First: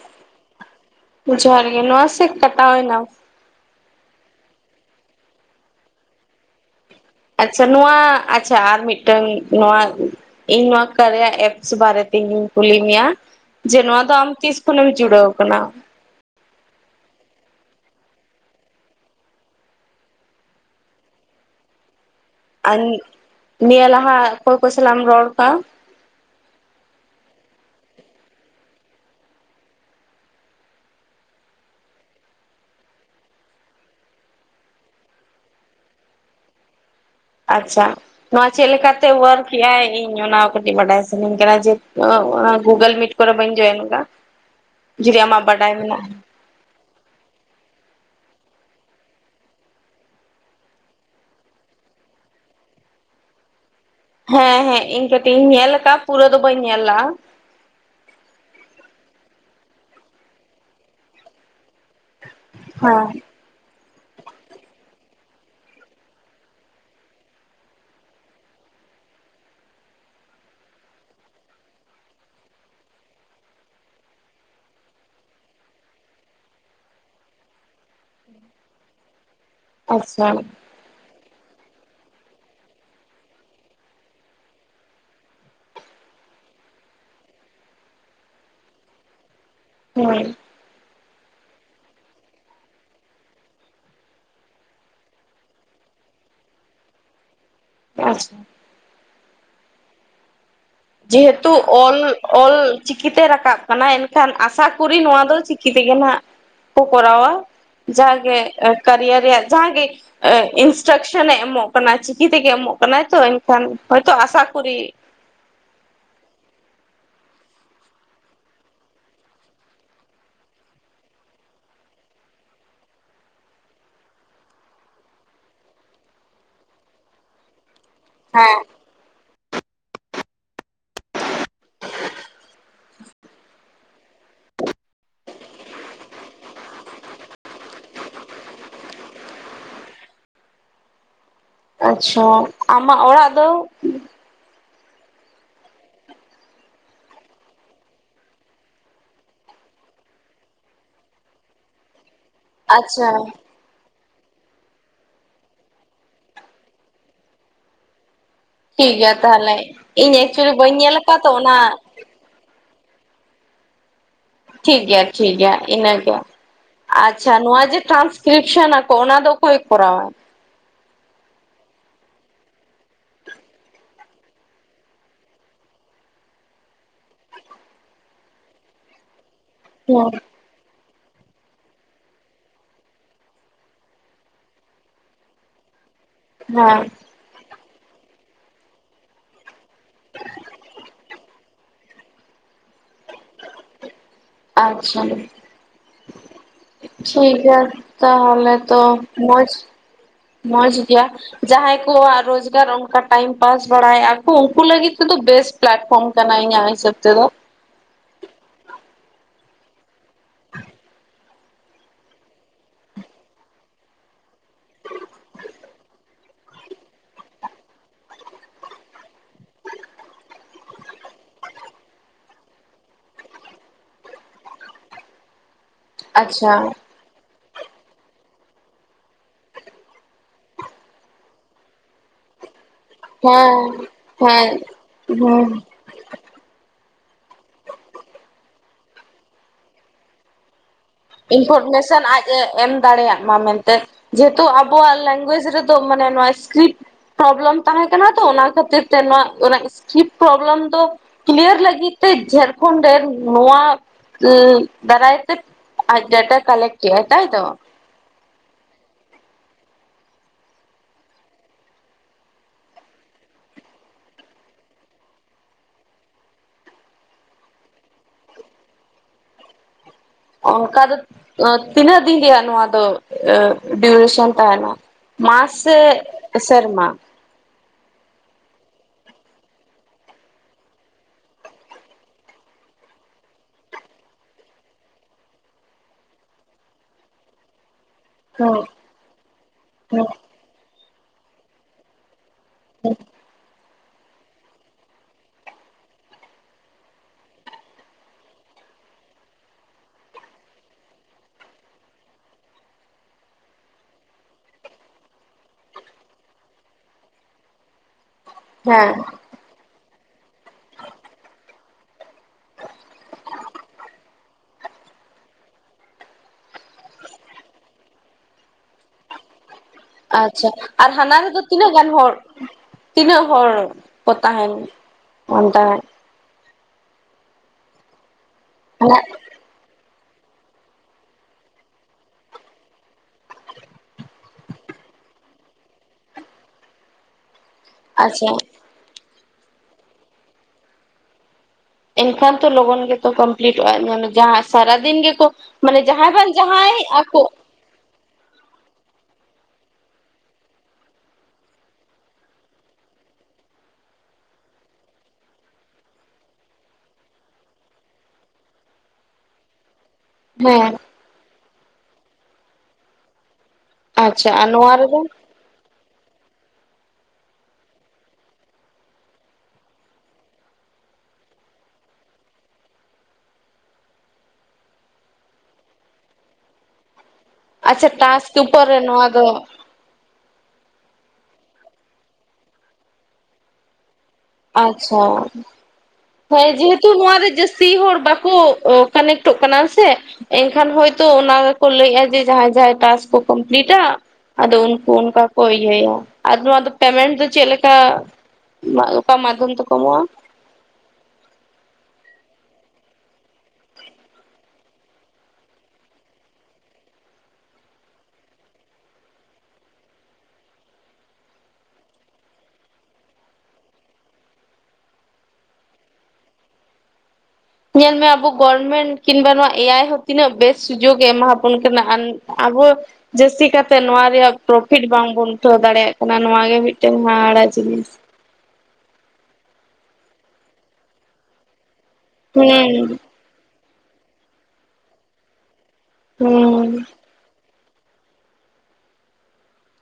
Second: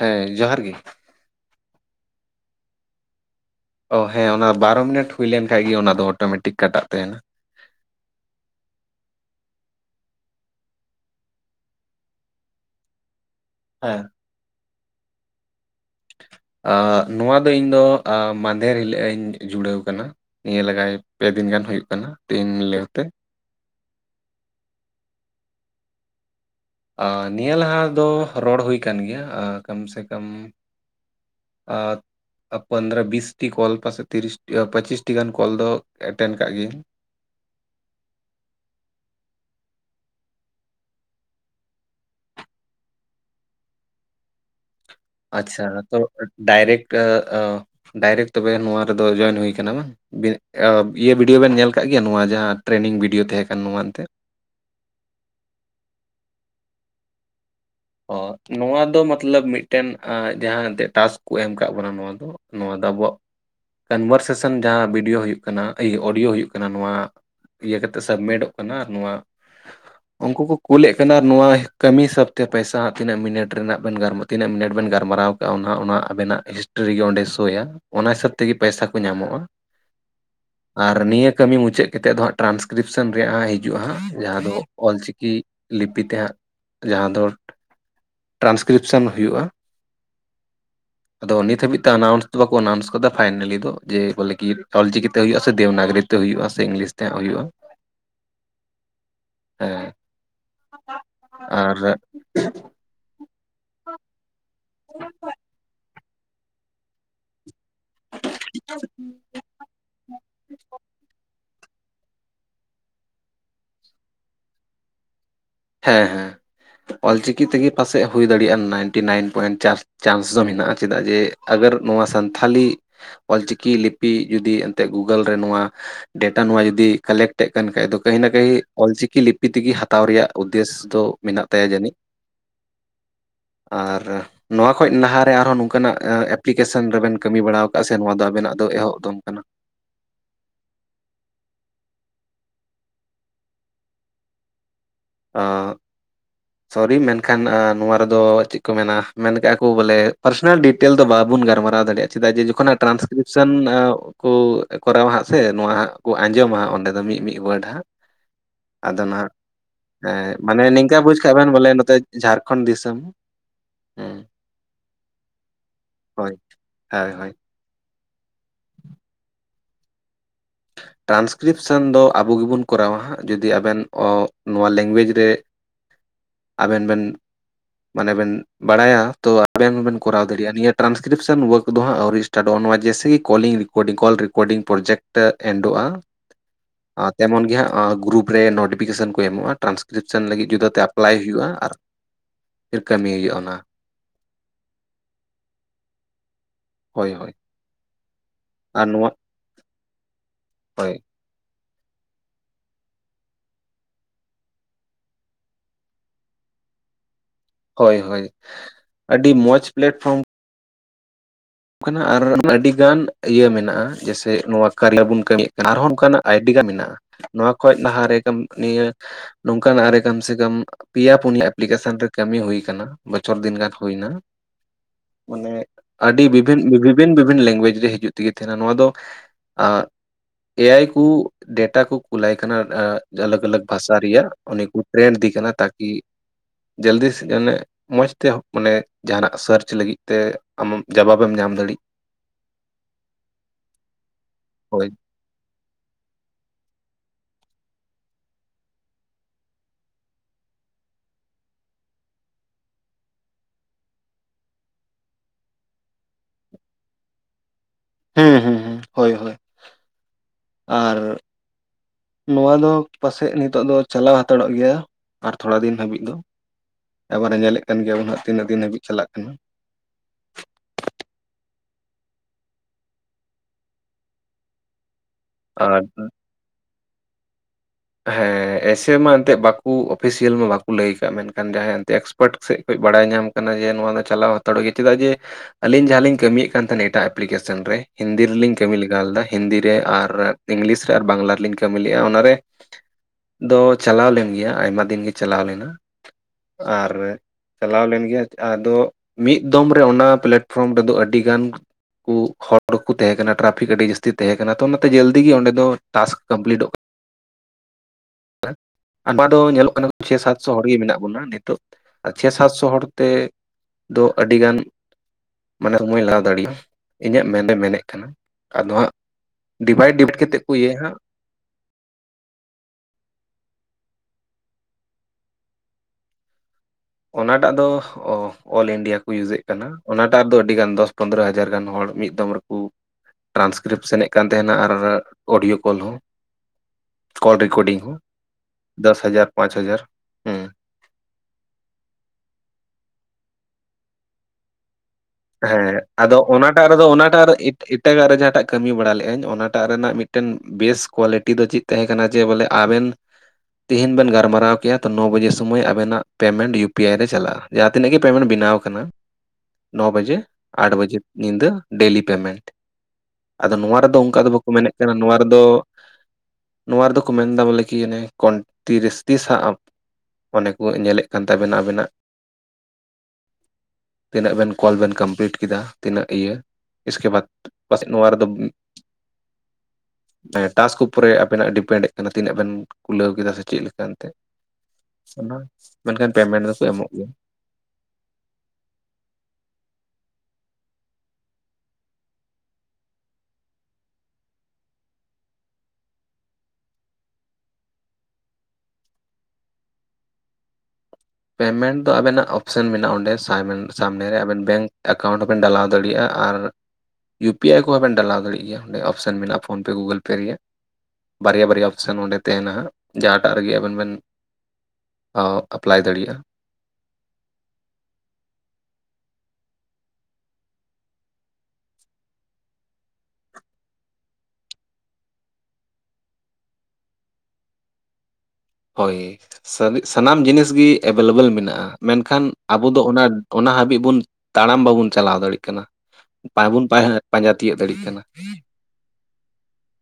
ᱦᱮᱸ ᱡᱚᱦᱟᱨ ᱜᱮ ᱡᱚᱦᱟᱨ ᱜᱮ ᱱᱚᱣᱟ ᱥᱮ ᱠᱟᱴᱟᱣᱱᱟ ᱾ ᱚ ᱦᱮᱸ ᱚᱱᱟ ᱵᱟᱨᱚ ᱢᱤᱱᱤᱴ ᱦᱩᱭ ᱞᱮᱱ ᱠᱷᱟᱡ ᱜᱮ ᱚᱱᱟ ᱫᱚ ᱚᱴᱳᱢᱮᱴᱤᱠ ᱠᱟᱴᱟᱜ ᱛᱟᱦᱮᱱᱟ ᱾ ᱟᱪᱪᱷᱟ ᱱᱚᱣᱟ ᱟᱪᱪᱷᱟ ᱟᱨ ᱢᱤᱫᱴᱟᱝ ᱱᱚᱣᱟ ᱤᱧ ᱱᱚᱣᱟ ᱠᱟᱨᱭᱟ ᱮᱯᱥ ᱵᱟᱨᱮᱛᱮᱧ ᱠᱩᱞᱤ ᱢᱮᱭᱟ ᱾ ᱡᱮ ᱦᱮᱸ ᱱᱚᱣᱟ ᱫᱚ ᱟᱢ ᱛᱤᱥ ᱠᱷᱚᱱᱮᱢ ᱡᱩᱲᱟᱹᱣ ᱟᱠᱟᱱᱟ? ᱟ ᱱᱚᱣᱟ ᱫᱚ ᱤᱧ ᱫᱚ ᱢᱟᱦᱫᱷᱮᱨ ᱦᱤᱞᱚᱜ ᱤᱧ ᱡᱩᱲᱟᱹᱣ ᱟᱠᱟᱱᱟ ᱾ ᱱᱤᱭᱟᱹ ᱞᱟᱜᱟᱭ ᱯᱮ ᱫᱤᱱ ᱜᱟᱱ ᱦᱩᱭᱩᱜ ᱠᱟᱱᱟ ᱾ ᱟᱨ ᱱᱤᱭᱟᱹ ᱞᱟᱦᱟ ᱚᱠᱚᱭᱠᱚ ᱥᱟᱞᱟᱜ ᱮᱢ ᱨᱚᱲ ᱟᱠᱟᱜᱼᱟ? ᱟ ᱱᱤᱭᱟᱹ ᱞᱟᱦᱟ ᱫᱚ ᱨᱚᱲ ᱦᱩᱭ ᱠᱟᱱ ᱜᱮᱭᱟ ᱠᱚᱢ ᱥᱮ ᱠᱟᱹᱢ ᱟ ᱯᱟᱹᱱᱫᱽᱨᱟ ᱵᱤᱥᱴᱤ ᱠᱚᱞ ᱯᱟᱥᱮᱫ ᱛᱤᱨᱤᱥ ᱟ ᱯᱚᱪᱤᱥᱴᱤ ᱜᱟᱱ ᱠᱚᱞ ᱫᱚ ᱮᱴᱮᱱ ᱟᱠᱟᱜ ᱜᱤᱭᱟᱹᱧ ᱾ ᱟᱪᱪᱷᱟ ᱾ ᱱᱚᱹᱣᱟ ᱪᱮᱫ ᱞᱮᱠᱟᱛᱮ ᱣᱟᱹᱨᱠᱮᱜᱟᱭ ᱤᱧ ᱚᱱᱟ ᱠᱟᱹᱴᱤᱡ ᱵᱟᱰᱟᱭ ᱥᱟᱹᱱᱟᱧ ᱠᱟᱱᱟ ᱡᱮ ᱚ ᱚᱱᱟ ᱜᱩᱜᱩᱞ ᱢᱤᱴ ᱠᱚᱨᱮ ᱵᱟᱹᱧ ᱡᱚᱭᱮᱱ ᱟᱠᱟᱜᱼᱟ ᱡᱩᱫᱤ ᱟᱢᱟᱜ ᱟᱪᱪᱷᱟ ᱵᱟᱰᱟᱭ ᱛᱚ ᱢᱮᱱᱟᱜᱼᱟ ᱾ ᱰᱟᱭᱨᱮᱠᱴ ᱟ ᱟ ᱰᱟᱭᱨᱮᱠᱴ ᱛᱚᱵᱮ ᱱᱚᱣᱟ ᱨᱮᱫᱚ ᱡᱚᱭᱮᱱ ᱦᱩᱭ ᱟᱠᱟᱱᱟ ᱵᱟᱝ ᱾ ᱵᱤᱱ ᱟ ᱤᱭᱟᱹ ᱵᱷᱤᱰᱭᱳ ᱵᱮᱱ ᱧᱮᱞ ᱟᱠᱟᱫ ᱜᱮᱭᱟ ᱱᱚᱣᱟ ᱡᱟᱦᱟᱸ ᱴᱨᱮᱱᱤᱝ ᱵᱷᱤᱰᱭᱳ ᱛᱟᱦᱮᱸ ᱠᱟᱱ ᱱᱚᱣᱟ ᱮᱱᱛᱮ? ᱦᱮᱸ ᱦᱮᱸ ᱤᱧ ᱠᱟᱹᱴᱤᱡ ᱤᱧ ᱧᱮᱞ ᱟᱠᱟᱫᱟ ᱯᱩᱨᱟᱹ ᱫᱚ ᱵᱟᱹᱧ ᱧᱮᱞ ᱞᱟᱜᱼᱟ ᱾ ᱚ ᱱᱚᱣᱟ ᱫᱚ ᱢᱟᱹᱛᱞᱟᱹᱵ ᱢᱤᱫᱴᱮᱱ ᱟᱸ ᱡᱟᱦᱟᱸ ᱮᱱᱛᱮᱜ ᱴᱟᱥᱠ ᱠᱚ ᱮᱢ ᱟᱠᱟᱫ ᱵᱚᱱᱟ ᱱᱚᱣᱟ ᱫᱚ ᱱᱚᱣᱟ ᱫᱚ ᱟᱵᱚᱣᱟᱜ ᱦᱮᱸ ᱠᱚᱱᱣᱟᱹᱨᱥᱮᱥᱟᱹᱱ ᱡᱟᱦᱟᱸ ᱵᱤᱰᱤᱭᱳ ᱦᱩᱭᱩᱼᱜ ᱠᱟᱱᱟ ᱟᱹᱭ ᱚᱰᱤᱭᱳ ᱦᱩᱭᱩᱜ ᱠᱟᱱᱟ ᱱᱚᱣᱟ ᱤᱭᱟᱹ ᱠᱟᱛᱮᱜ ᱥᱟᱵᱢᱤᱴᱚᱜ ᱠᱟᱱᱟ ᱟᱨ ᱱᱚᱣᱟ ᱩᱱᱠᱩ ᱠᱚ ᱠᱩᱞᱮᱫ ᱠᱟᱱᱟ ᱟᱨ ᱱᱚᱣᱟ ᱠᱟᱹᱢᱤ ᱥᱟᱹᱵ ᱛᱮ ᱯᱮᱭᱥᱟ ᱦᱟᱜ ᱛᱤᱱᱟᱹᱜ ᱢᱤᱱᱤᱴ ᱨᱮᱱᱟᱜ ᱵᱮᱱ ᱜᱟᱨ ᱛᱤᱱᱟᱹᱜ ᱢᱤᱱᱤᱴ ᱵᱮᱱ ᱜᱟᱞᱢᱟᱨᱟᱣ ᱠᱟᱜᱼᱟ ᱚᱱᱟ ᱚᱱᱟ ᱟᱹᱵᱮᱱᱟᱜ ᱦᱤᱥᱴᱨᱤ ᱨᱮᱜᱮ ᱚᱸᱰᱮ ᱥᱳᱭᱟ ᱚᱱᱟ ᱦᱤᱥᱟᱹᱵ ᱛᱮᱜᱮ ᱯᱮᱭᱥᱟ ᱠᱚ ᱧᱟᱢᱚᱜᱼᱟ ᱾ ᱟᱪᱪᱷᱟ ᱾ ᱟᱨ ᱱᱤᱭᱟᱹ ᱠᱟᱹᱢᱤ ᱢᱩᱪᱟᱹᱫ ᱠᱟᱛᱮᱜ ᱫᱚ ᱦᱟᱸᱜ ᱴᱨᱟᱱᱥᱠᱤᱨᱤᱯᱥᱚᱱ ᱨᱮᱭᱟᱜ ᱦᱟᱸᱜ ᱦᱤᱡᱩᱜᱼᱟ ᱦᱟᱸᱜ ᱡᱟᱦᱟᱸ ᱫᱚ ᱚᱞ ᱪᱤᱠᱤ ᱞᱤᱯᱤ ᱛᱮᱦᱟᱸᱜ ᱡᱟᱦᱟᱸ ᱫᱚ, ᱴᱨᱟᱱᱥᱠᱨᱤᱯᱥᱚᱱ ᱦᱩᱭᱩᱜᱼᱟ ᱦᱳᱭ᱾ ᱟᱫᱚ ᱱᱤᱛ ᱦᱟᱹᱵᱤᱡ ᱛᱮ ᱟᱱᱟᱣᱩᱱᱥ ᱫᱚ ᱵᱟᱠᱚ ᱟᱱᱟᱣᱩᱱᱥ ᱠᱟᱫᱟ ᱯᱷᱟᱭᱱᱟᱞᱤ ᱫᱚ, ᱡᱮ ᱵᱚᱞᱮ ᱠᱤ ᱚᱞ ᱪᱤᱠᱤ ᱛᱮ ᱦᱩᱭᱩᱜᱼᱟ ᱥᱮ ᱫᱮᱵᱽᱱᱟᱜᱚᱨᱤ ᱛᱮ ᱦᱩᱭᱩᱜᱼᱟ ᱥᱮ ᱤᱝᱞᱤᱥ ᱛᱮ ᱦᱟᱸᱜ ᱦᱩᱭᱩᱜᱼᱟ᱾ ᱟᱪᱪᱷᱟ᱾ ᱦᱮᱸ᱾ ᱡᱮᱦᱮᱛᱩ ᱟᱨ ᱚᱞ ᱚᱞ ᱪᱤᱠᱤ ᱛᱮ ᱨᱟᱠᱟᱵ ᱠᱟᱱᱟ ᱮᱱᱠᱷᱟᱱ [unintelligible] [unintelligible] ᱱᱚᱣᱟ ᱫᱚ ᱪᱤᱠᱤ ᱛᱮᱜᱮ ᱱᱷᱟᱜ ᱠᱚ ᱠᱚᱨᱟᱣᱟ ᱡᱟ ᱜᱮ ᱠᱟᱨᱭᱟ ᱨᱮᱭᱟᱜ ᱡᱟᱦᱟ ᱜᱮ ᱮ ᱤᱱᱥᱴᱨᱟᱠᱥᱮᱱ ᱮ ᱮᱢᱚᱜ ᱠᱟᱱᱟ ᱪᱤᱠᱤ ᱛᱮᱜᱮ ᱮᱢᱚᱜ ᱠᱟᱱᱟᱭ ᱛᱚ, ᱮᱱᱠᱷᱟᱱ ᱦᱚᱭ ᱛᱚ ᱟᱥᱟ ᱠᱚᱨᱤ ᱦᱮᱸ ᱦᱮᱸ, ᱚᱞ ᱪᱤᱠᱤ ᱛᱮ ᱜᱮ ᱯᱟᱥᱮᱡ ᱦᱩᱭ ᱫᱟᱲᱮᱭᱟᱜᱼᱟ ᱱᱟᱭᱤᱱᱴᱤ ᱱᱟᱭᱤᱱ ᱯᱚᱭᱮᱱᱴ [unintelligible] ᱪᱟᱱᱥ ᱫᱚ ᱢᱮᱱᱟᱜᱼᱟ ᱪᱮᱫ ᱟᱜ ᱡᱮ ᱟᱜᱟᱨ ᱱᱚᱣᱟ ᱥᱟᱱᱛᱷᱟᱞᱤ ᱚᱞ ᱪᱤᱠᱤ ᱞᱤᱯᱤ ᱡᱩᱫᱤ ᱮᱱᱛᱮᱜ ᱜᱩᱜᱳᱞ ᱨᱮ ᱱᱚᱣᱟ ᱰᱮᱴᱟ ᱱᱚᱣᱟ ᱡᱩᱫᱤ ᱠᱟᱞᱮᱠᱴ ᱮᱫ ᱠᱟᱱ ᱠᱷᱟᱡ ᱫᱚ ᱠᱟᱦᱤᱱᱟ ᱠᱟᱦᱤ ᱦᱮᱸ ᱚᱞ ᱪᱤᱠᱤ ᱞᱤᱯᱤ ᱛᱮᱜᱮ ᱦᱟᱛᱟᱣ ᱨᱮᱭᱟᱜ ᱩᱫᱽᱫᱮᱥ ᱫᱚ ᱢᱮᱱᱟᱜ ᱛᱟᱭᱟ ᱡᱟᱹᱱᱤᱡ᱾ [inaudible] ᱟᱨ᱾ ᱱᱚᱣᱟ ᱠᱷᱚᱱ ᱞᱟᱦᱟ ᱨᱮ ᱟᱨ ᱦᱚᱸ ᱱᱚᱝᱠᱟ ᱱᱟᱜ ᱮᱯᱞᱤᱠᱮᱥᱚᱱ ᱨᱮᱵᱮᱱ ᱠᱟᱹᱢᱤ ᱵᱟᱲᱟ ᱟᱠᱟᱜᱼᱟ ᱥᱮ ᱱᱚᱣᱟ ᱫᱚ ᱟᱵᱮ ᱱᱟᱜ ᱫᱚ ᱮᱦᱚᱵ ᱫᱚᱢ ᱠᱟᱱᱟ? ᱟᱪᱪᱷᱟ, ᱟᱢᱟᱜ ᱚᱲᱟᱜ ᱫᱚ? ᱟᱻ ᱥᱚᱨᱤ, ᱢᱮᱱᱠᱷᱟᱱ ᱱᱚᱣᱟ ᱨᱮᱫᱚ ᱪᱮᱫ ᱠᱚ ᱢᱮᱱᱟ ᱢᱮᱱ ᱟᱠᱟᱫ ᱟᱠᱚ ᱵᱚᱞᱮ ᱯᱟᱨ ᱥᱚᱱᱟᱞ [unintelligible] ᱴᱮᱞ ᱫᱚ ᱵᱟᱵᱚᱱ ᱜᱟᱨᱢᱟᱨᱟᱣ ᱫᱟᱲᱮᱭᱟᱜᱼᱟ ᱪᱮᱫ ᱟᱜ ᱡᱮ ᱡᱚᱠᱷᱚᱱ ᱱᱟᱜ ᱟᱪᱪᱷᱟ ᱴᱨᱟᱱᱥᱠᱨᱤᱯᱥᱚᱱ ᱠᱚ ᱠᱚᱨᱟᱣᱟ ᱦᱟᱸᱜ ᱥᱮ, ᱱᱚᱣᱟ ᱦᱟᱸᱜ ᱠᱚ ᱟᱸᱡᱚᱢᱟ ᱦᱟᱸᱜ ᱚᱸᱰᱮ ᱫᱚ ᱢᱤᱫ ᱢᱤᱫ ᱣᱟᱨᱰ ᱦᱟᱸᱜ᱾ ᱴᱷᱤᱠ ᱟᱫᱚ ᱜᱮᱭᱟ ᱱᱟᱦᱟᱜ ᱛᱟᱦᱞᱮ, ᱤᱧ ᱮᱠᱪᱩᱭᱮᱞᱤ ᱵᱟᱹᱧ ᱧᱮᱞ ᱟᱞᱟᱫᱟ ᱛᱚ ᱚᱱᱟ [unintelligible] ᱡᱷᱟᱨᱠᱷᱚᱸᱰ ᱫᱤᱥᱚᱢ᱾ ᱦᱮᱸ ᱴᱷᱤᱠ ᱜᱮᱭᱟ ᱴᱷᱤᱠ ᱜᱮᱭᱟ ᱤᱱᱟᱹᱜᱮ, ᱦᱳᱭ ᱦᱳᱭ ᱟᱪᱪᱷᱟ ᱱᱚᱣᱟ ᱡᱮ ᱴᱨᱟᱱᱥ [unintelligible] ᱠᱨᱤᱯᱥᱚᱱ ᱟᱠᱚ ᱚᱱᱟ ᱫᱚ ᱚᱠᱚᱭ ᱠᱚᱨᱟᱣ ᱟᱭ? ᱴᱨᱟᱱᱥᱠᱨᱤᱯᱥᱮᱱ ᱫᱚ ᱟᱵᱚ ᱜᱮᱵᱚᱱ ᱠᱚᱨᱟᱣᱟ ᱦᱟᱸᱜ ᱡᱩᱫᱤ ᱟᱵᱮᱱ ᱱᱚᱣᱟ ᱞᱮᱝᱜᱩᱭᱮᱡᱽ ᱨᱮ [inaudible] ᱟᱵᱮᱱ ᱵᱮᱱ ᱢᱟᱱᱮ ᱵᱮᱱ ᱵᱟᱲᱟᱭᱟ ᱛᱚ ᱟᱵᱮᱱ [unintelligible] ᱦᱮᱸ ᱠᱚᱨᱟᱣ ᱫᱟᱲᱮᱜᱼᱟ ᱱᱤᱭᱟᱹ ᱴᱨᱟᱱᱥᱠᱨᱤᱯᱥᱚᱱ ᱣᱟᱨᱠ ᱫᱚ ᱦᱟᱸᱜ ᱟᱹᱣᱨᱤ ᱮᱥᱴᱟᱴ ᱚᱜᱼᱟ ᱱᱚᱣᱟ ᱡᱮ [unintelligible] calling recording call recording project [unintelligible] and ᱚᱜᱼᱟ [unintelligible] ᱛᱮᱢᱚᱱ ᱜᱮ ᱦᱟᱸᱜ ᱜᱨᱩᱯ ᱨᱮ ᱱᱳᱴᱤ ᱯᱷᱤᱠᱮᱥᱚᱱ ᱠᱚ ᱮᱢᱚᱜᱼᱟ ᱴᱨᱟᱱᱥᱠᱨᱤᱯᱥᱮᱱ ᱞᱟᱹᱜᱤᱫ ᱡᱩᱫᱟᱹᱛᱮ ᱮᱯᱞᱟᱭ ᱦᱩᱭᱩᱜᱼᱟ ᱟᱨ [unintelligible] ᱠᱟᱹᱢᱤ ᱦᱩᱭᱩᱜᱼᱟ ᱚᱱᱟ᱾ ᱟᱪᱪᱷᱟ, ᱴᱷᱤᱠ ᱦᱳᱭ ᱦᱳᱭ ᱜᱮᱭᱟ ᱛᱟᱦᱞᱮ ᱛᱚ ᱟᱨ ᱱᱚᱣᱟ ᱢᱚᱸᱡᱽ, ᱢᱚᱸᱡᱽ ᱦᱳᱭ ᱜᱮᱭᱟ᱾ ᱡᱟᱸᱦᱟᱭ ᱠᱚᱣᱟᱜ ᱨᱚᱡᱽᱜᱟᱨ ᱚᱱᱠᱟ ᱴᱟᱭᱤᱢ ᱯᱟᱥ ᱵᱟᱲᱟᱭᱮᱜᱼᱟ ᱠᱚ ᱩᱱᱠᱩ ᱞᱟᱹᱜᱤᱫ ᱛᱮ ᱫᱚ ᱵᱮᱥ ᱯᱞᱟᱴᱯᱷᱚᱢ ᱠᱟᱱᱟ ᱤᱧᱟᱹᱜ ᱦᱤᱸᱥᱟᱹᱵᱽ ᱛᱮ ᱫᱚ᱾ ᱦᱳᱭ ᱦᱳᱭ, ᱟᱹᱰᱤ ᱢᱚᱸᱡᱽ ᱯᱞᱮᱴᱯᱷᱚᱢ ᱟᱨ ᱟᱹᱰᱤ ᱜᱟᱱ ᱤᱭᱟᱹ ᱢᱮᱱᱟᱜᱼᱟ ᱡᱮᱥᱮ ᱱᱚᱣᱟ ᱠᱟᱨᱭᱟ ᱵᱚᱱ ᱠᱟᱹᱢᱤᱭᱮᱫ ᱠᱟᱱᱟ ᱟᱨᱦᱚᱸ ᱚᱱᱠᱟ ᱱᱟᱜ [unintelligible] ᱢᱮᱱᱟᱜᱼᱟ ᱱᱚᱣᱟ ᱠᱷᱚᱡ ᱞᱟᱦᱟ ᱨᱮ ᱱᱤᱭᱟᱹ ᱱᱚᱝᱠᱟ ᱱᱟᱜ ᱨᱮ ᱠᱟᱢ ᱥᱮ ᱠᱟᱢ ᱯᱮᱭᱟ ᱯᱩᱱᱭᱟ ᱮᱯᱞᱤᱠᱮᱥᱚᱱ ᱨᱮ ᱠᱟᱹᱢᱤ ᱦᱩᱭ ᱠᱟᱱᱟ ᱵᱚᱪᱷᱚᱨ ᱫᱤᱱ ᱜᱟᱱ ᱦᱩᱭᱱᱟ᱾ ᱢᱟᱱᱮ ᱟᱹᱰᱤ ᱵᱤ ᱟᱪᱪᱷᱟ ᱵᱤᱵᱷᱤᱱ ᱵᱤᱵᱷᱤᱱ ᱞᱮᱝᱜᱩᱭᱮᱡᱽ ᱨᱮ ᱦᱤᱡᱩᱜ ᱛᱮ ᱜᱮ ᱛᱟᱦᱮᱱᱟ ᱱᱚᱣᱟ ᱫᱚ ᱟᱸ ᱮᱭᱟᱭ ᱠᱩ ᱰᱮᱴᱟ ᱠᱚ ᱠᱩᱞ ᱟᱭ ᱠᱟᱱᱟ ᱟᱻ ᱾ ᱟᱞᱟᱜᱽ ᱟᱞᱟᱜᱽ ᱦᱮᱸ ᱵᱷᱟᱥᱟ ᱨᱮᱭᱟᱜ ᱦᱮᱸ ᱩᱱᱤ ᱠᱚᱴᱨᱮᱱᱰ ᱤᱫᱤᱭᱮ ᱦᱮᱸ ᱠᱟᱱᱟ ᱛᱟᱠᱤᱼᱼ ᱡᱚᱞᱫᱤ ᱥᱮ ᱚᱱᱮ ᱢᱚᱸᱡᱽ ᱛᱮ ᱢᱟᱱᱮ ᱡᱟᱦᱟ ᱱᱟᱜ ᱥᱟᱨᱪ ᱞᱟᱹᱜᱤᱫ ᱛᱮ ᱟᱢᱮᱜ ᱡᱚᱸᱵᱟᱵ ᱾ ᱤᱱᱯᱷᱚᱨᱢᱮᱥᱚᱱ ᱟᱡ ᱮ ᱮᱢ ᱫᱟᱲᱮᱭᱟᱜ ᱢᱟ ᱢᱮᱱᱛᱮ, ᱡᱮᱦᱮᱛᱩ ᱦᱳᱭ ᱟᱵᱚᱣᱟᱜ ᱞᱮᱝᱜᱩᱭᱮᱡᱽ ᱨᱮᱼᱼ ᱱᱤᱛᱚ ᱢᱟᱱᱮ ᱱᱚᱣᱟ ᱥᱠᱨᱤᱯᱰᱼᱼ ᱯᱨᱳᱵᱞᱮᱢ ᱛᱟᱦᱮᱸ ᱠᱟᱱᱟ ᱛᱚ, ᱚᱱᱟ ᱠᱷᱟᱹᱛᱤᱨ ᱛᱮ ᱱᱚᱣᱟ ᱥᱠᱨᱤᱯᱰ ᱯᱨᱚᱵᱞᱮᱢ ᱫᱚᱼᱼ ᱠᱞᱤᱭᱟᱨ ᱞᱟᱹᱜᱤᱫ ᱛᱮ ᱡᱷᱟᱲᱠᱷᱚᱸᱰ ᱨᱮᱱ ᱱᱚᱣᱟ ᱫᱟᱨᱟᱭ ᱛᱮᱼᱼ ᱟᱡ ᱰᱟᱴᱟᱭ ᱠᱟᱞᱮᱠᱰ ᱠᱮᱜᱼᱟ ᱛᱟᱭ ᱛᱚ ᱾ ᱦᱮᱸ ᱦᱮᱸ ᱦᱚᱭ ᱦᱚᱭ ᱟᱨᱼᱼ ᱱᱚᱣᱟ ᱫᱚ ᱯᱟᱥᱮᱡ ᱱᱤᱛᱚᱜ ᱫᱚ ᱪᱟᱞᱟᱣ ᱦᱟᱛᱟᱲᱚᱜ ᱜᱮᱭᱟ, ᱟᱨ ᱛᱷᱚᱲᱟ ᱫᱤᱱ ᱦᱟᱹᱵᱤᱡ ᱫᱚ ᱾ ᱮᱵᱟᱨᱮ ᱧᱮᱞᱮᱫ ᱠᱟᱱ ᱜᱮᱭᱟ ᱵᱚᱱ ᱦᱟᱸᱜ ᱛᱤᱱᱟᱹᱜ ᱫᱤᱱ ᱦᱟᱹᱵᱤᱡ ᱪᱟᱞᱟᱜ ᱠᱟᱱᱟ ᱾ ᱚᱱᱠᱟ ᱫᱚ ᱛᱤᱱᱟᱹᱜ ᱫᱤᱱ ᱨᱮᱭᱟᱜ ᱱᱚᱣᱟ ᱫᱚ ᱰᱩᱨᱮᱥᱚᱱ ᱛᱟᱦᱮᱱᱟ ᱾ ᱢᱟᱥ ᱥᱮ ᱟᱨ ᱥᱮᱨᱢᱟ ᱾ ᱦᱮᱸ ᱮᱥᱮ ᱢᱟ ᱮᱱᱛᱮᱜ ᱵᱟᱠᱚ ᱚᱯᱷᱤᱥᱤᱭᱟᱞ ᱢᱟ ᱵᱟᱠᱚ ᱞᱟᱹᱭ ᱟᱠᱟᱜ, ᱢᱮᱱᱠᱷᱟᱱ ᱡᱟᱦᱟᱸᱭ ᱮᱱᱛᱮᱼᱼ ᱨᱮᱯᱚᱴ ᱥᱮᱫ ᱠᱷᱚᱱ ᱵᱟᱲᱟᱭ ᱧᱟᱢ ᱠᱟᱱᱟ ᱡᱮ ᱱᱚᱣᱟ ᱫᱚ ᱪᱟᱞᱟᱣ ᱦᱟᱛᱟᱲ ᱜᱮᱭᱟ ᱾ ᱪᱮᱫᱟᱜ ᱡᱮ ᱟᱹᱞᱤᱧ ᱡᱟᱦᱟᱸᱞᱤᱧ ᱠᱟᱹᱢᱤᱭᱮᱫ ᱠᱟᱱ ᱛᱟᱦᱮᱱᱟ ᱮᱴᱟᱜ ᱮᱯᱞᱤᱠᱮᱥᱚᱱ ᱨᱮᱼᱼ ᱦᱤᱱᱫᱤ ᱦᱮᱸ ᱨᱮᱞᱤᱧ ᱠᱟᱢᱤ ᱞᱮᱜᱟ ᱞᱮᱫᱟ ᱦᱤᱱᱫᱤ ᱨᱮ ᱦᱮᱸ ᱟᱨ ᱤᱝᱞᱤᱥ ᱨᱮ, ᱟᱨ ᱵᱟᱝᱞᱟ ᱨᱮᱞᱤᱧ ᱠᱟᱹᱢᱤ ᱞᱮᱫᱼᱟ ᱾ ᱚᱱᱟᱨᱮᱼᱼ ᱦᱮᱸ [unintelligible] ᱫᱚ ᱪᱟᱞᱟᱣ ᱞᱮᱱ ᱜᱮᱭᱟ, ᱟᱭᱢᱟ ᱫᱤᱱ ᱜᱮ ᱪᱟᱞᱟᱣ ᱞᱮᱱᱟ ᱾ ᱟᱨᱼᱼ ᱪᱟᱞᱟᱣ ᱞᱮᱱ ᱜᱮᱭᱟ, ᱟᱫᱚ ᱢᱤᱫ ᱫᱚᱢ ᱨᱮ ᱚᱱᱟ ᱯᱞᱟᱴᱯᱷᱨᱚᱢ ᱨᱮᱫᱚ ᱟᱹᱰᱤᱜᱟᱱᱼᱼ ᱦᱚᱲᱠᱩ ᱛᱟᱦᱮᱸ ᱠᱟᱱᱟ ᱴᱨᱟᱯᱷᱤᱠ ᱟᱹᱰᱤ ᱡᱟᱹᱥᱛᱤ ᱛᱟᱦᱮᱸ ᱠᱟᱱᱟ, ᱛᱚ ᱚᱱᱟᱛᱮ ᱡᱚᱞᱫᱤ ᱜᱮ ᱚᱸᱰᱮ ᱫᱚ ᱴᱟᱥᱠ ᱠᱚᱢᱯᱞᱤᱴᱚᱜ ᱠᱟᱱᱟ ᱾ ᱦᱮᱸ ᱾ ᱟᱭᱢᱟ ᱫᱚ ᱧᱮᱞᱚᱜ ᱠᱟᱱᱟ ᱪᱷᱮ ᱥᱟᱛᱥᱚ ᱦᱚᱲ ᱜᱮ ᱢᱮᱱᱟᱜ ᱵᱚᱱᱟ ᱾ ᱱᱤᱛᱚᱜ ᱟᱨ ᱪᱷᱮ ᱥᱟᱛᱥᱚ ᱦᱚᱲᱛᱮᱼᱼ ᱫᱚ ᱟᱹᱰᱤ ᱜᱟᱱᱼᱼ ᱢᱟᱱᱮ ᱵᱟᱹᱧ ᱞᱟᱦᱟᱣ ᱫᱟᱲᱮᱭᱟᱜᱼᱟ, ᱤᱧᱟᱹᱜ ᱢᱮᱱᱨᱮ ᱢᱮᱱᱮᱫ ᱠᱟᱱᱟ ᱾ ᱟᱫᱚ ᱦᱟᱸᱜᱼᱼ ᱟᱪᱪᱷᱟ, ᱟᱨ ᱦᱟᱱᱟ ᱨᱮᱫᱚᱼᱼ ᱛᱤᱱᱟᱹᱜ ᱜᱟᱱ ᱦᱚᱲ ᱛᱤᱱᱟᱹᱜ ᱦᱚᱲ ᱠᱚ ᱛᱟᱦᱮᱱ ᱠᱟᱱ ᱛᱟᱦᱮᱫ ᱾ ᱚᱱᱟᱴᱟᱜ ᱫᱚ ᱚᱞ ᱤᱱᱰᱤᱭᱟ ᱢᱟᱱᱮ ᱠᱚ ᱤᱭᱩᱡ ᱮᱫ ᱾ ᱠᱟᱱᱟ, ᱚᱱᱟᱴᱟᱜ ᱨᱮᱫᱚ ᱟᱹᱰᱤ ᱜᱟᱱ ᱫᱚᱥ ᱯᱚᱱᱫᱽᱨᱚ ᱦᱟᱡᱟᱨ ᱜᱟᱱ ᱦᱚᱲ, ᱢᱤᱫ ᱫᱚᱢ ᱨᱮᱠᱚᱼᱼ ᱴᱨᱟᱱᱥᱠᱨᱤᱯᱥᱮᱱ ᱠᱟᱱ ᱛᱟᱦᱮᱱᱟ, ᱟᱨ ᱚᱰᱤᱭᱳ ᱠᱚᱞ ᱦᱚᱸ ᱠᱚᱞ ᱨᱮᱠᱳᱰᱤᱝ ᱾ ᱟᱪᱪᱷᱟ ᱾ ᱫᱚᱥ ᱦᱟᱡᱟᱨ ᱯᱟᱸᱪ ᱦᱟᱡᱟᱨ ᱾ ᱮᱱᱠᱷᱟᱱ ᱛᱚ ᱞᱚᱜᱚᱱ ᱜᱮᱛᱚ ᱠᱚᱢᱯᱞᱤᱴᱚᱜᱼᱟ ᱾ ᱧᱮᱞ ᱡᱟᱦᱟᱸ ᱥᱟᱨᱟ ᱫᱤᱱ ᱜᱮᱼᱼ ᱦᱮᱸ ᱟᱫᱚ ᱚᱱᱟᱴᱟᱜ ᱨᱮᱫᱚ ᱚᱱᱟᱴᱟᱜᱼᱼ ᱮᱴᱟᱜᱟᱜ ᱨᱮ ᱡᱟᱦᱟᱸᱴᱟᱜ ᱠᱟᱹᱢᱤ ᱵᱟᱲᱟ ᱞᱮᱫᱟᱹᱧ ᱚᱱᱟᱴᱟᱜ ᱨᱮᱱᱟᱜ ᱢᱤᱫᱴᱮᱱ ᱵᱮᱥ ᱠᱚᱣᱟᱞᱤᱴᱤ ᱫᱚ ᱪᱮᱫᱼᱼ ᱛᱟᱦᱮᱸ ᱠᱟᱱᱟ ᱡᱮ, ᱵᱚᱞᱮ ᱟᱵᱮᱱᱼᱼ ᱛᱤᱦᱤᱧ ᱵᱮᱱ ᱜᱟᱞᱢᱟᱨᱟᱣ ᱠᱮᱜᱼᱟ ᱛᱚ ᱱᱚ ᱵᱟᱡᱮ ᱥᱚᱢᱚᱭ ᱟᱵᱮᱱᱟᱜ ᱯᱮᱢᱮᱱᱴ ᱤᱭᱩ ᱯᱤ ᱟᱭ ᱨᱮ ᱪᱟᱞᱟᱜᱼᱟ ᱾ ᱡᱟᱦᱟᱸ ᱛᱤᱱᱟᱹᱜ ᱜᱮ ᱯᱮᱢᱮᱱᱴ ᱵᱮᱱᱟᱣ ᱟᱠᱟᱱᱟ ᱾ ᱱᱚ ᱵᱟᱡᱮ ᱟᱴ ᱦᱮᱸ ᱵᱟᱡᱮ ᱧᱤᱫᱟᱹ ᱰᱤᱞᱤ ᱯᱮᱢᱮᱱᱴ ᱟᱫᱚ ᱱᱚᱣᱟᱼᱼ ᱟᱫᱚ ᱚᱱᱠᱟ ᱫᱚ ᱟᱪᱪᱷᱟ ᱟᱨ ᱵᱟᱠᱚ ᱢᱮᱱᱮᱫ ᱠᱟᱱᱟ ᱨᱮᱫᱚ ᱱᱚᱣᱟ ᱨᱮᱫᱚᱼᱼ ᱱᱚᱣᱟ ᱨᱮᱫᱚ ᱠᱚ ᱢᱮᱱ ᱮᱫᱟ ᱵᱚᱞᱮ ᱠᱤᱠᱴᱤ ᱨᱥᱛᱤ ᱥᱟᱵ ᱟᱢᱼᱼ ᱚᱱᱮ ᱠᱚ ᱧᱮᱞᱮᱫ ᱠᱟᱱ ᱛᱟᱵᱮᱱᱟ, ᱟᱵᱮᱱᱟᱜ ᱛᱤᱱᱟᱹᱜ ᱵᱮᱱᱼᱼ ᱠᱚᱞ ᱵᱮᱱ ᱠᱢᱯᱞᱤᱴ ᱠᱮᱫᱟ, ᱛᱤᱱᱟᱹᱜ ᱤᱭᱟᱹ ᱤᱥᱠᱮ ᱵᱟᱫᱽᱼᱼ ᱯᱟᱥᱮᱫ ᱟᱪᱪᱷᱟ ᱱᱚᱣᱟ ᱨᱮᱫᱚᱼᱼ ᱴᱟᱥᱠ ᱩᱯᱚᱨ ᱨᱮ ᱱᱚᱣᱟ ᱫᱚ ᱴᱟᱥᱠ ᱩᱯᱚᱨᱮ ᱟᱵᱮᱱᱟᱜ ᱰᱤᱯᱮᱱᱰ ᱮᱜ ᱠᱟᱱᱟ, ᱛᱤᱱᱟᱹᱜ ᱵᱮᱱ ᱠᱩᱞᱟᱹᱣ ᱠᱮᱫᱟ ᱥᱮ ᱪᱮᱫ ᱞᱮᱠᱟ ᱮᱱᱛᱮ ᱾ ᱟᱪᱪᱷᱟ᱾ ᱯᱮᱢᱮᱱᱴ ᱦᱚᱭ ᱫᱚᱠᱚ ᱡᱮᱦᱮᱛᱩ ᱮᱢᱚᱜ ᱜᱮᱭᱟ ᱱᱚᱣᱟ ᱨᱮ ᱥᱤ ᱦᱚᱲ ᱵᱟᱠᱚ ᱠᱟᱱᱮᱠᱴᱚᱜ ᱠᱟᱱᱟ ᱥᱮ ᱮᱱᱠᱷᱟᱱ ᱦᱚᱭᱛᱚ ᱚᱱᱟᱠᱚ ᱞᱟᱹᱭᱮᱫᱼᱟ ᱡᱮ ᱡᱟᱦᱟᱸᱭ ᱡᱟᱦᱟᱸᱭ ᱴᱟᱥᱠ ᱠᱚ ᱠᱚᱢᱯᱞᱤᱴᱟ ᱟᱫᱚ ᱩᱱᱠᱩ ᱚᱱᱠᱟ ᱠᱚ ᱤᱭᱟᱹᱭᱟ ᱟᱨ ᱱᱚᱣᱟ ᱫᱚ ᱯᱮᱢᱮᱱᱴ ᱫᱚ ᱪᱮᱫᱮᱠᱟ ᱢᱟᱫᱽᱫᱷᱚᱢ ᱛᱮ ᱠᱚ ᱮᱢᱚᱜᱼᱟ᱾ ᱯᱮᱢᱮᱱᱴ ᱫᱚ ᱟᱵᱮᱱᱟᱜ ᱚᱯᱥᱮᱱ ᱢᱮᱱᱟᱜᱼᱟ ᱚᱸᱰᱮ ᱥᱟᱢᱱᱮ ᱨᱮ ᱟᱵᱮᱱ ᱵᱮᱝᱠ ᱮᱠᱟᱣᱩᱱᱴ ᱵᱮᱱ ᱰᱟᱞᱟᱣ ᱫᱟᱲᱮᱭᱟᱜᱼᱟ ᱟᱨ ᱤᱭᱩ ᱯᱤ ᱟᱭ ᱠᱚᱦᱚᱸᱵᱮᱱ ᱰᱟᱞᱟᱣ ᱫᱟᱲᱮᱜᱭᱟᱜ ᱜᱮᱭᱟ, ᱚᱸᱰᱮ ᱚᱯᱥᱮᱱ ᱢᱮᱱᱟᱜᱼᱟ ᱯᱷᱳᱱ ᱯᱮ ᱜᱩᱜᱩᱞ ᱯᱮ ᱨᱮᱭᱟᱜ᱾ ᱵᱟᱨᱭᱟ ᱵᱟᱨᱭᱟ ᱚᱯᱷᱥᱮᱱ ᱚᱸᱰᱮ ᱛᱟᱦᱮᱱᱟ ᱡᱟᱦᱟᱸᱴᱟᱜ ᱨᱮᱜᱮ ᱟᱵᱮᱱ ᱵᱮᱱ ᱮᱯᱞᱟᱭ ᱫᱟᱲᱮᱭᱟᱜᱼᱟ᱾ ᱧᱮᱞ ᱢᱮ ᱟᱵᱚ ᱜᱚᱨᱢᱮᱱᱴ ᱠᱤᱢᱵᱟ ᱱᱚᱣᱟ ᱮ ᱟᱭ ᱦᱚᱸ ᱛᱤᱱᱟᱹᱜ ᱵᱮᱥ ᱥᱩᱡᱚᱜ ᱮ ᱮᱢᱟᱵᱚᱱ ᱠᱟᱱᱟ᱾ ᱟᱵᱚ ᱡᱟᱹᱥᱛᱤ ᱠᱟᱛᱮᱜ ᱱᱚᱣᱟ ᱨᱮᱭᱟᱜ ᱯᱨᱚᱯᱷᱤᱴ ᱵᱟᱝᱵᱚᱱ ᱩᱴᱷᱟᱹᱣ ᱫᱟᱲᱮᱭᱟᱜ ᱠᱟᱱᱟ, ᱱᱚᱣᱟᱣᱟᱜ ᱜᱮ ᱢᱤᱫᱴᱮᱱ ᱦᱟᱦᱟᱲᱟᱜ ᱡᱤᱱᱤᱥ᱾ ᱦᱚᱭ ᱥᱟᱱᱟᱢ ᱡᱤᱱᱤᱥᱜᱤ ᱮᱵᱮᱞᱮᱵᱮᱞ ᱢᱮᱱᱟᱜᱼᱟ᱾ ᱢᱮᱱᱠᱷᱟᱱ ᱟᱵᱚ ᱫᱚ ᱦᱩᱸ ᱚᱱᱟ ᱚᱱᱟ ᱦᱟᱹᱵᱤᱡ ᱵᱩᱱ ᱛᱟᱲᱟᱢ ᱵᱟᱵᱚᱱ ᱪᱟᱞᱟᱣ ᱫᱟᱲᱮᱭᱟᱜ ᱠᱟᱱᱟ ᱵᱟᱵᱚᱱ ᱦᱩᱸ ᱯᱟᱸᱡᱟ ᱛᱤᱭᱟᱜ ᱫᱟᱲᱮᱜ ᱠᱟᱱᱟ᱾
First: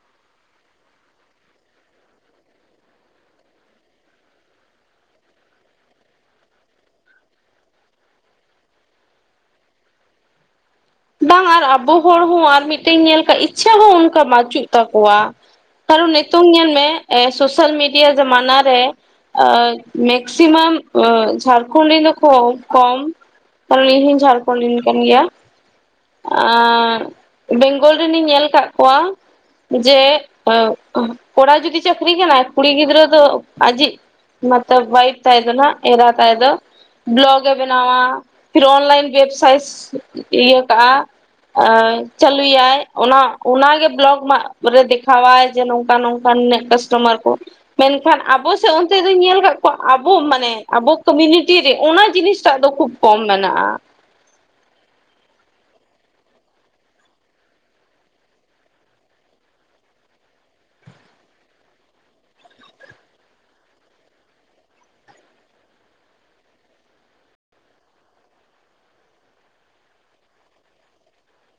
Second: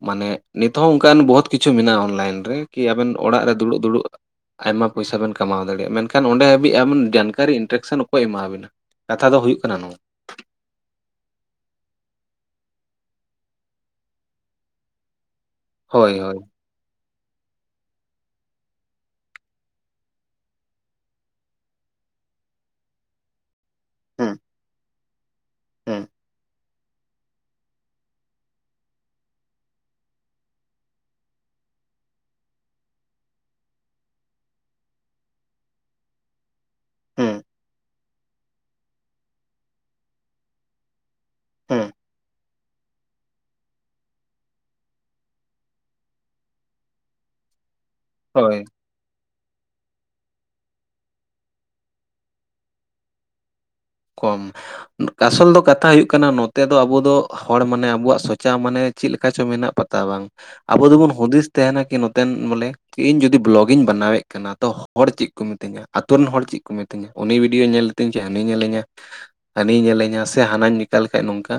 ᱢᱟᱱᱮ ᱱᱤᱛ ᱦᱚᱸ ᱚᱱᱠᱟᱱ ᱵᱚᱦᱩᱛ ᱠᱤᱪᱷᱩ ᱢᱮᱱᱟᱜᱼᱟ, ᱚᱱᱞᱟᱭᱤᱱ ᱨᱮ ᱠᱤ ᱟᱵᱮᱱ ᱚᱲᱟᱜ ᱨᱮ ᱫᱩᱲᱩᱵ ᱫᱩᱲᱩᱵ ᱟᱭᱢᱟ ᱯᱚᱭᱥᱟ ᱵᱮᱱ ᱠᱟᱢᱟᱣ ᱫᱟᱲᱮᱭᱟᱜᱼᱟ, ᱢᱮᱱᱠᱷᱟᱱ ᱚᱸᱰᱮ ᱦᱟᱹᱵᱤᱡ ᱟᱵᱤᱱ ᱡᱟᱱᱠᱟᱨᱤ ᱤᱱᱴᱟᱨᱠᱥᱮᱱ ᱚᱠᱚᱭ ᱮᱢᱟᱵᱮᱱᱟ᱾ ᱠᱟᱛᱷᱟ ᱫᱚ ᱦᱩᱭᱩᱜ ᱠᱟᱱᱟ ᱱᱚᱣ ᱵᱟᱝ ᱟᱨ ᱟᱵᱚ ᱦᱚᱲ ᱦᱚᱸ ᱟᱨ ᱢᱤᱫᱴᱮᱱ ᱧᱮᱞ ᱟᱠᱟᱜ ᱤᱪᱪᱷᱷᱟ ᱦᱚᱸ ᱚᱱᱠᱟ ᱵᱟᱪᱩᱜ ᱛᱟᱠᱚᱣᱟ᱾ ᱠᱟᱨᱚᱱ ᱦᱳᱭ ᱦᱳᱭ ᱱᱤᱛᱚᱝ ᱧᱮᱞ ᱢᱮ ᱥᱚᱥᱟᱞ ᱢᱤᱰᱤᱭᱟ ᱡᱚᱢᱟᱱᱟ ᱨᱮ ᱢᱮᱠᱥᱤᱢᱟᱢ ᱡᱷᱟᱲᱠᱷᱚᱱᱰ ᱨᱮᱱᱫᱚ ᱠᱚ ᱠᱚᱢ ᱠᱟᱨᱚᱱ ᱤᱧ ᱦᱚᱸᱧ ᱦᱩᱸ ᱡᱷᱟᱲᱠᱷᱚᱸᱰ ᱨᱮᱧ ᱠᱟᱱ ᱜᱮᱭᱟ᱾ ᱦᱩᱸ᱾ ᱟᱸᱻ ᱵᱮᱝᱜᱚᱞ ᱨᱮᱱᱤᱧ ᱧᱮᱞ ᱟᱠᱟᱫ ᱠᱚᱣᱟ ᱡᱮ ᱠᱚᱲᱟ ᱡᱩᱫᱤ ᱪᱟᱹᱠᱨᱤ ᱠᱟᱱᱟᱭ ᱠᱩᱲᱤ ᱜᱤᱫᱽᱨᱟᱹ ᱫᱚ ᱟᱡᱤᱡ ᱚᱣᱟᱭᱤᱯ ᱛᱟᱭ ᱫᱚ ᱦᱟᱸᱜ ᱮᱨᱟ ᱛᱟᱭ ᱫᱚ ᱦᱩᱸ ᱵᱞᱚᱜᱮ ᱵᱮᱱᱟᱣᱟ ᱯᱷᱤᱨ ᱚᱱᱞᱟᱭᱤᱱ ᱵᱮᱵᱥᱟᱭ ᱠᱟᱜᱼᱟ ᱦᱩᱸ [unintelligible] ᱪᱟᱞᱩᱭᱟᱭ ᱚᱱᱟ ᱚᱱᱟᱜᱮ ᱵᱞᱚᱜ ᱨᱮ ᱫᱮᱠᱷᱟᱣᱟᱭ ᱡᱮ ᱱᱚᱝᱠᱟ ᱱᱚᱝᱠᱟᱱ ᱱᱤᱱᱟᱹᱜ ᱠᱟᱥᱴᱚᱢᱟᱨ ᱠᱚ ᱢᱮᱱᱠᱷᱟᱱ ᱟᱵᱚ ᱦᱳᱭ ᱥᱮᱫ ᱫᱚᱧ ᱧᱮᱞ ᱟᱠᱟᱫ ᱠᱚᱣᱟ ᱟᱵᱚ ᱢᱟᱱᱮ ᱟᱵᱚ ᱠᱚᱢᱩᱱᱤᱴᱤ ᱨᱮ ᱚᱱᱟ ᱡᱤᱱᱤᱥᱴᱟᱜ ᱫᱚ ᱠᱷᱩᱵ ᱠᱚᱢ ᱢᱮᱱᱟᱜᱼᱟ᱾ ᱠᱚᱢ᱾ ᱠᱟᱥᱚᱞ ᱫᱚ ᱠᱟᱛᱷᱟ ᱦᱩᱭᱩᱜ ᱠᱟᱱᱟ ᱱᱚᱛᱮ ᱫᱚ ᱟᱵᱚ ᱫᱚ ᱦᱚᱲ ᱢᱟᱱᱮ ᱟᱵᱚᱣᱟᱜ ᱥᱚᱪᱟ ᱢᱟᱱᱮ ᱪᱮᱫ ᱞᱮᱠᱟ ᱪᱚ ᱢᱮᱱᱟᱜ ᱵᱟᱝ᱾ ᱟᱵᱚ ᱫᱚᱵᱚᱱ ᱦᱩᱫᱤᱥ ᱛᱟᱦᱮᱱᱟ ᱠᱤ ᱱᱚᱛᱮᱱ ᱵᱚᱞᱮ ᱤᱧ ᱡᱩᱫᱤ ᱵᱞᱚᱜ ᱤᱧ ᱵᱮᱱᱟᱣᱮᱫ ᱠᱟᱱᱟ ᱛᱚ ᱦᱚᱲ ᱪᱮᱫ ᱠᱚ ᱢᱤᱛᱟᱹᱧᱟ, ᱟᱛᱩ ᱨᱮᱱ ᱦᱚᱲ ᱪᱮᱫ ᱠᱚ ᱢᱤᱛᱟᱹᱧᱟ᱾ ᱩᱱᱤ ᱵᱷᱤᱰᱭᱚ ᱧᱮᱞ ᱞᱤᱛᱤᱧ ᱡᱮ ᱦᱟᱹᱱᱤ ᱧᱮᱞᱮᱧᱟ ᱦᱟᱹᱱᱤᱭ ᱧᱮᱞᱮᱧᱟ ᱥᱮ ᱦᱟᱱᱟᱧ ᱞᱤᱧᱠᱟ ᱞᱮᱠᱷᱟᱱᱡ ᱱᱚᱝᱠᱟ